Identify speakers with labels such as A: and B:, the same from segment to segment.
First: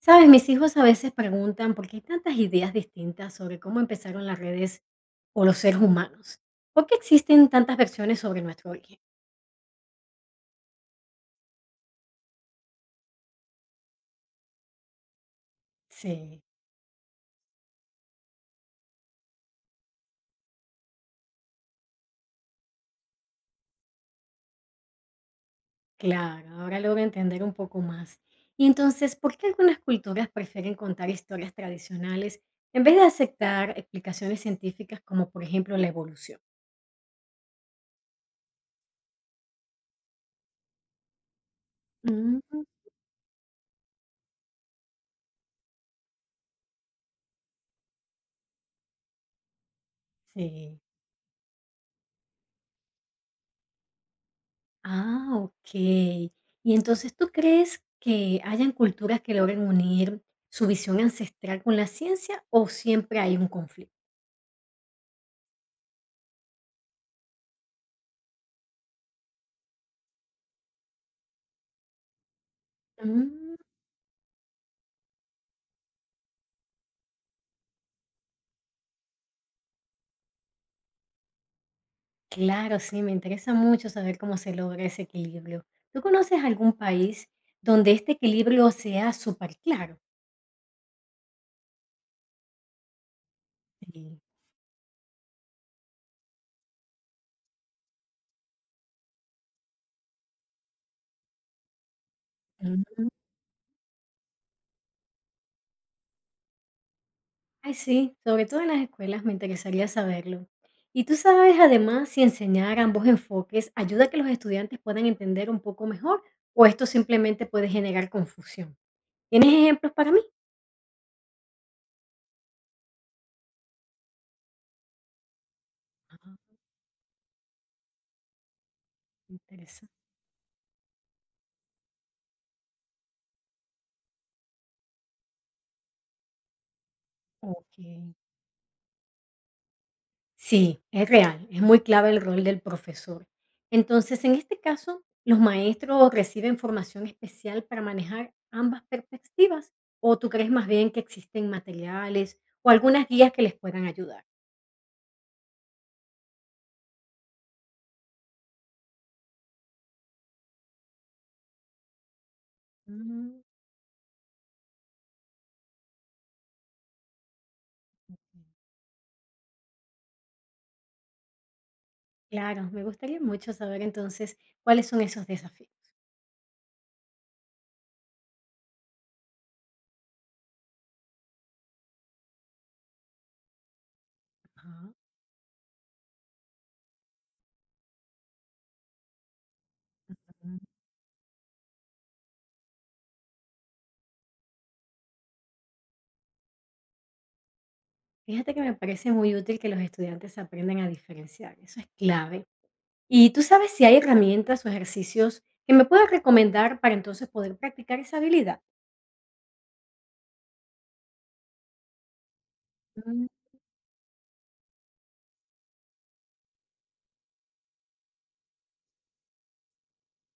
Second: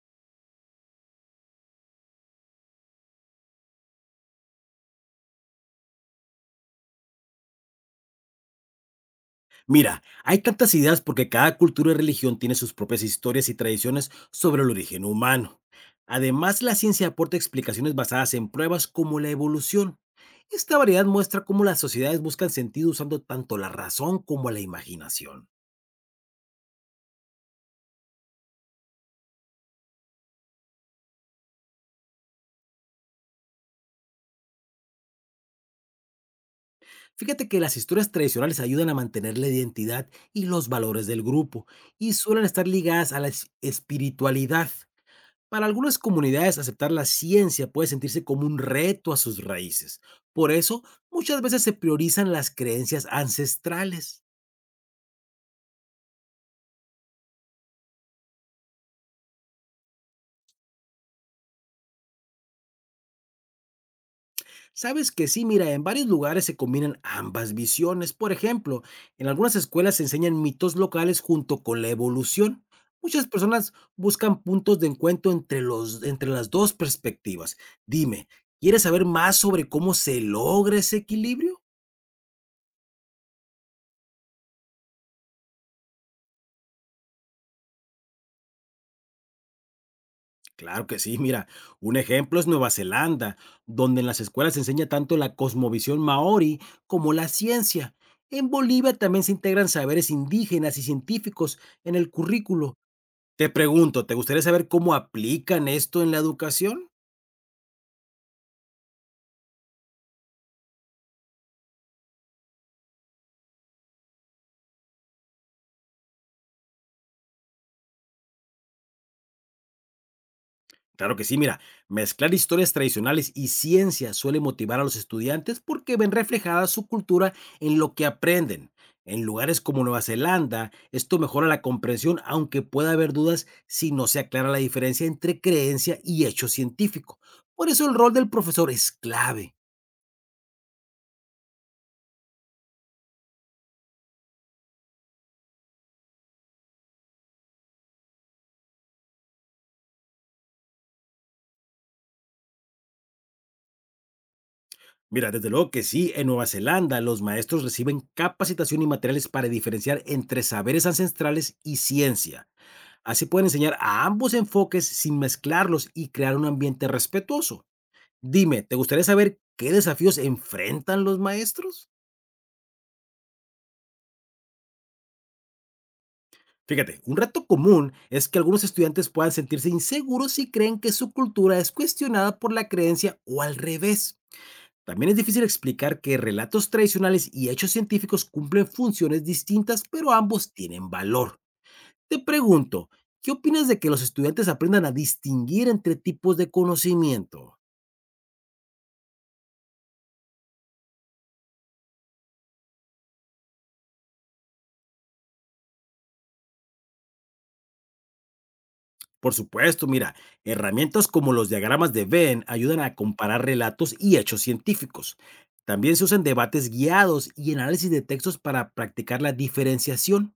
A: Sabes, mis hijos a veces preguntan por qué hay tantas ideas distintas sobre cómo empezaron las redes o los seres humanos. ¿Por qué existen tantas versiones sobre nuestro origen?
B: Mira, hay tantas ideas porque cada cultura y religión tiene sus propias historias y tradiciones sobre el origen humano.
A: Sí,
B: Además, la ciencia aporta explicaciones basadas en pruebas como la evolución. Esta variedad muestra cómo las sociedades buscan sentido usando tanto la razón como la imaginación.
A: claro, ahora logro entender un poco más. Y entonces, ¿por qué algunas culturas prefieren contar historias tradicionales en vez de aceptar explicaciones científicas como por ejemplo la evolución?
B: Fíjate que las historias tradicionales ayudan a mantener la identidad y los valores del grupo y
A: Mm.
B: suelen estar ligadas a la espiritualidad. Para algunas comunidades, aceptar la ciencia puede sentirse como un reto a sus raíces. Por
A: Sí.
B: eso, muchas veces se priorizan las creencias ancestrales.
A: Ah, ok. Y entonces, ¿tú crees que hayan culturas que logren unir su visión ancestral con la ciencia o siempre hay un conflicto?
B: Sabes que sí, mira, en varios lugares se combinan ambas visiones. Por ejemplo, en algunas escuelas se enseñan mitos locales junto con la evolución. Muchas
A: Mm,
B: personas buscan puntos de encuentro entre las dos perspectivas. Dime, ¿quieres saber más sobre cómo se logra ese equilibrio?
A: claro, sí, me interesa mucho saber cómo se logra ese equilibrio. ¿Tú conoces algún país donde este equilibrio sea súper claro?
B: Claro que sí, mira, un ejemplo es Nueva Zelanda, donde en las
A: Sí.
B: escuelas se enseña tanto la cosmovisión maorí como la ciencia. En Bolivia también se integran saberes indígenas y científicos en el currículo. Te pregunto, ¿te gustaría saber cómo aplican esto en la educación?
A: Ay, sí, sobre todo en las escuelas me interesaría saberlo. ¿Y tú sabes además si enseñar ambos enfoques ayuda a que los estudiantes puedan entender un poco mejor o esto simplemente puede generar confusión? ¿Tienes ejemplos para mí?
B: Claro que sí, mira, mezclar historias tradicionales y ciencia suele motivar a los estudiantes porque ven
A: Ah,
B: reflejada su cultura en lo que aprenden. En lugares como
A: interesante.
B: Nueva Zelanda, esto mejora la comprensión, aunque pueda haber dudas si no se aclara la diferencia entre creencia y hecho científico. Por
A: Ok.
B: eso el rol del profesor es clave.
A: Sí, es real, es muy clave el rol del profesor. Entonces, en este caso, ¿los maestros reciben formación especial para manejar ambas perspectivas? ¿O tú crees más bien que existen materiales o algunas guías que les puedan ayudar?
B: Mira, desde luego que sí, en Nueva Zelanda los maestros reciben capacitación y materiales para diferenciar entre saberes ancestrales y ciencia. Así pueden enseñar a ambos enfoques sin mezclarlos y crear un ambiente respetuoso. Dime, ¿te gustaría saber qué desafíos enfrentan los maestros?
A: Claro, me gustaría mucho saber entonces cuáles son esos desafíos.
B: Fíjate, un reto común es que algunos estudiantes puedan sentirse inseguros si creen que su cultura es cuestionada por la creencia o al revés.
A: Ajá,
B: También es difícil explicar que relatos tradicionales y hechos científicos cumplen funciones distintas, pero ambos
A: ujú.
B: tienen valor. Te pregunto, ¿qué opinas de que los estudiantes aprendan a distinguir entre tipos de conocimiento?
A: Fíjate que me parece muy útil que los estudiantes aprendan a diferenciar, eso es clave. ¿Y tú sabes si hay herramientas o ejercicios que me puedas recomendar para entonces poder practicar esa habilidad?
B: Por supuesto, mira, herramientas como los diagramas de Venn ayudan a
A: Mm.
B: comparar relatos y hechos científicos. También se usan debates guiados y análisis de textos para practicar la diferenciación.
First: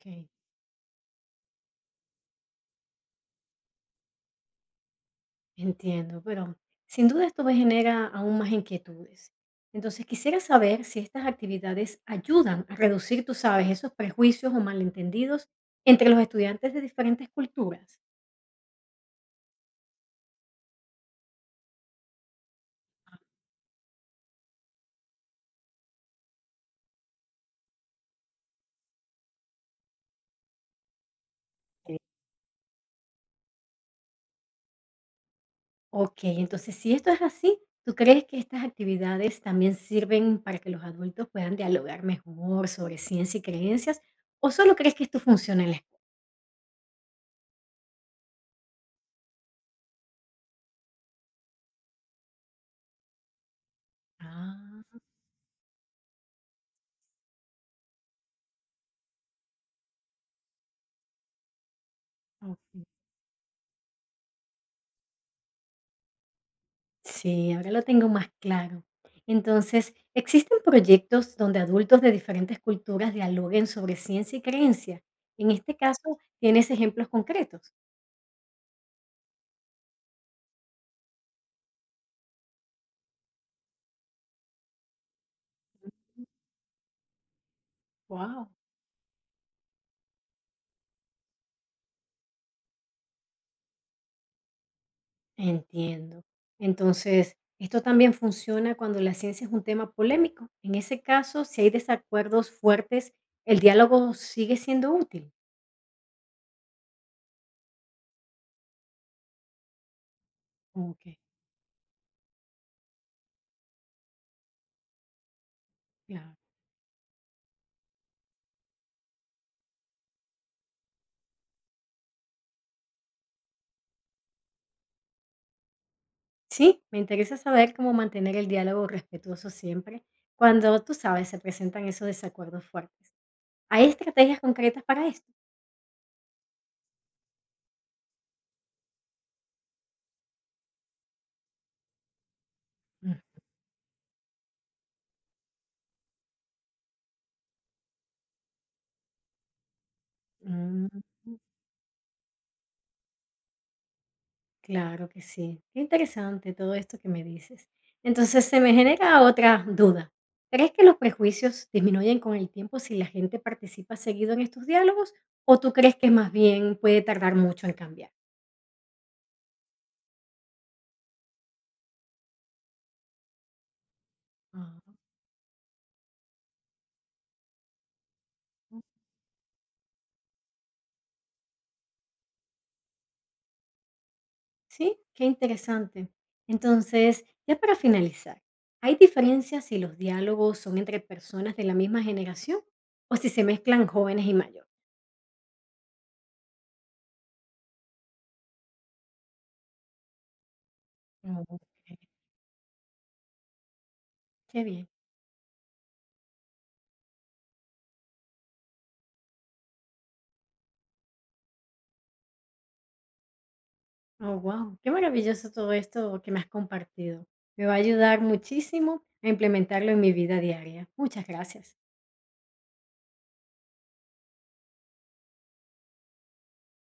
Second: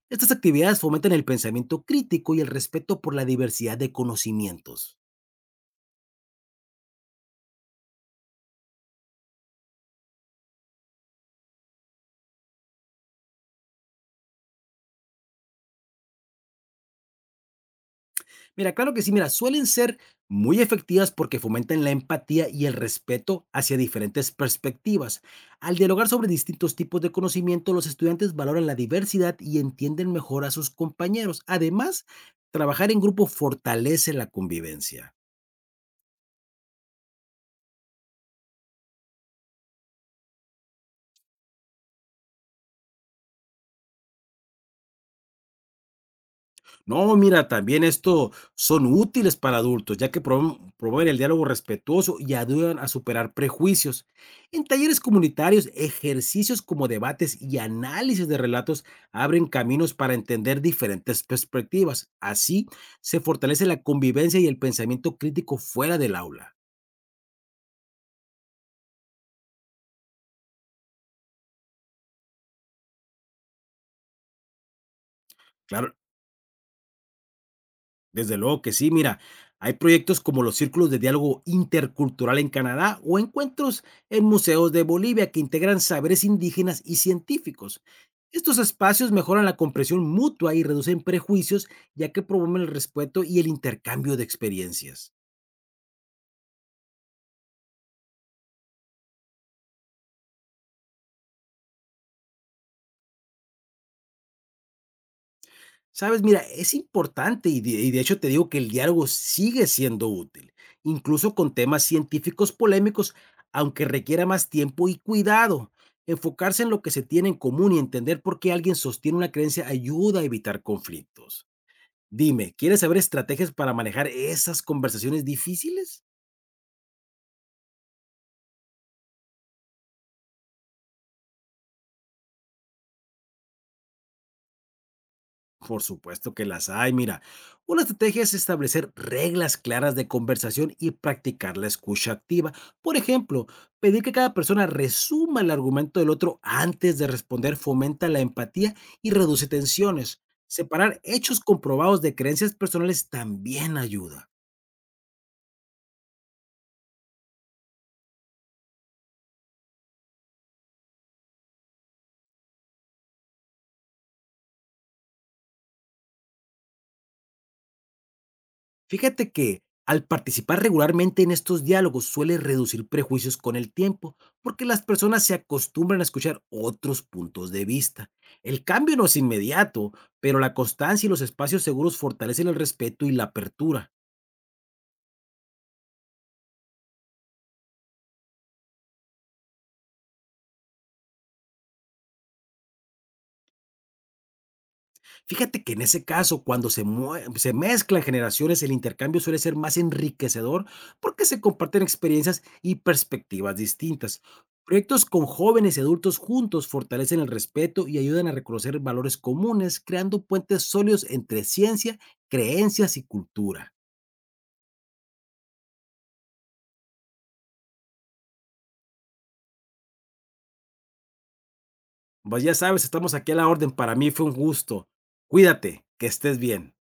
A: Ok.
B: Estas actividades fomentan el pensamiento crítico y el respeto por la diversidad de conocimientos.
A: Entiendo, pero sin duda esto me genera aún más inquietudes. Entonces quisiera saber si estas actividades ayudan a reducir, tú sabes, esos prejuicios o malentendidos entre los estudiantes de diferentes culturas.
B: Mira, claro que sí, mira, suelen ser muy efectivas porque fomentan la empatía y el respeto hacia diferentes perspectivas. Al dialogar sobre distintos tipos de conocimiento, los estudiantes valoran la diversidad y entienden mejor a sus compañeros. Además, trabajar en grupo fortalece la convivencia.
A: Ok, entonces si esto es así, ¿tú crees que estas actividades también sirven para que los adultos puedan dialogar mejor sobre ciencia y creencias? ¿O solo crees que esto funciona en la escuela?
B: No, mira, también esto son útiles para adultos, ya que promueven el diálogo respetuoso y ayudan a superar prejuicios. En
A: Ah,
B: talleres comunitarios, ejercicios como debates y análisis de relatos abren caminos para entender diferentes perspectivas. Así
A: ok.
B: se fortalece la convivencia y el pensamiento crítico fuera del aula.
A: Sí, ahora lo tengo más claro. Entonces, ¿existen proyectos donde adultos de diferentes culturas dialoguen sobre ciencia y creencia? En este
B: Claro,
A: caso, ¿tienes ejemplos concretos?
B: desde luego que sí, mira, hay proyectos como los círculos de diálogo intercultural en Canadá o encuentros en museos de Bolivia que integran saberes indígenas y científicos.
A: Wow.
B: Estos espacios mejoran la comprensión mutua y reducen prejuicios, ya que promueven el respeto y el intercambio de experiencias.
A: Entiendo. Entonces, esto también funciona cuando la ciencia es un tema polémico. En ese caso, si hay desacuerdos fuertes, el diálogo sigue siendo útil.
B: Sabes, mira, es importante y de hecho te digo que el diálogo sigue siendo útil,
A: Ok,
B: incluso con temas científicos polémicos, aunque requiera más tiempo y cuidado.
A: claro.
B: Enfocarse en lo que se tiene en común y entender por qué alguien sostiene una creencia ayuda a evitar conflictos. Dime, ¿quieres saber estrategias para manejar esas conversaciones difíciles?
A: Sí, me interesa saber cómo mantener el diálogo respetuoso siempre cuando, tú sabes, se presentan esos desacuerdos fuertes. ¿Hay estrategias concretas para esto?
B: Por supuesto que las hay. Mira, una estrategia es establecer reglas claras de conversación y practicar la escucha activa. Por
A: Mm.
B: ejemplo, pedir que cada persona resuma el argumento del otro antes de responder fomenta la empatía y reduce tensiones.
A: Mm.
B: Separar hechos comprobados de creencias personales también ayuda.
A: Claro que sí. Qué interesante todo esto que me dices. Entonces, se me genera otra duda. ¿Crees que los prejuicios disminuyen con el tiempo si la gente participa seguido en estos diálogos? ¿O tú crees que más bien puede tardar mucho en cambiar?
B: Fíjate que al participar regularmente en estos diálogos suele reducir prejuicios con el tiempo, porque las
A: Ah.
B: personas se acostumbran a escuchar otros puntos de vista. El cambio no es inmediato, pero la constancia y los espacios seguros fortalecen el respeto y la apertura.
A: Sí, qué interesante. Entonces, ya para finalizar, ¿hay diferencias si los diálogos son entre personas de la misma generación o si se mezclan jóvenes y mayores?
B: Fíjate que en ese caso, cuando se mezclan generaciones, el intercambio suele ser más enriquecedor porque se
A: Ok.
B: comparten experiencias y perspectivas distintas.
A: Qué bien.
B: Proyectos con jóvenes y adultos juntos fortalecen el respeto y ayudan a reconocer valores comunes, creando puentes sólidos entre ciencia, creencias y cultura.
A: Oh, wow, qué maravilloso todo esto que me has compartido. Me va a ayudar muchísimo a implementarlo en mi vida diaria. Muchas gracias.
B: Pues ya sabes, estamos aquí a la orden. Para mí fue un gusto. Cuídate, que estés bien.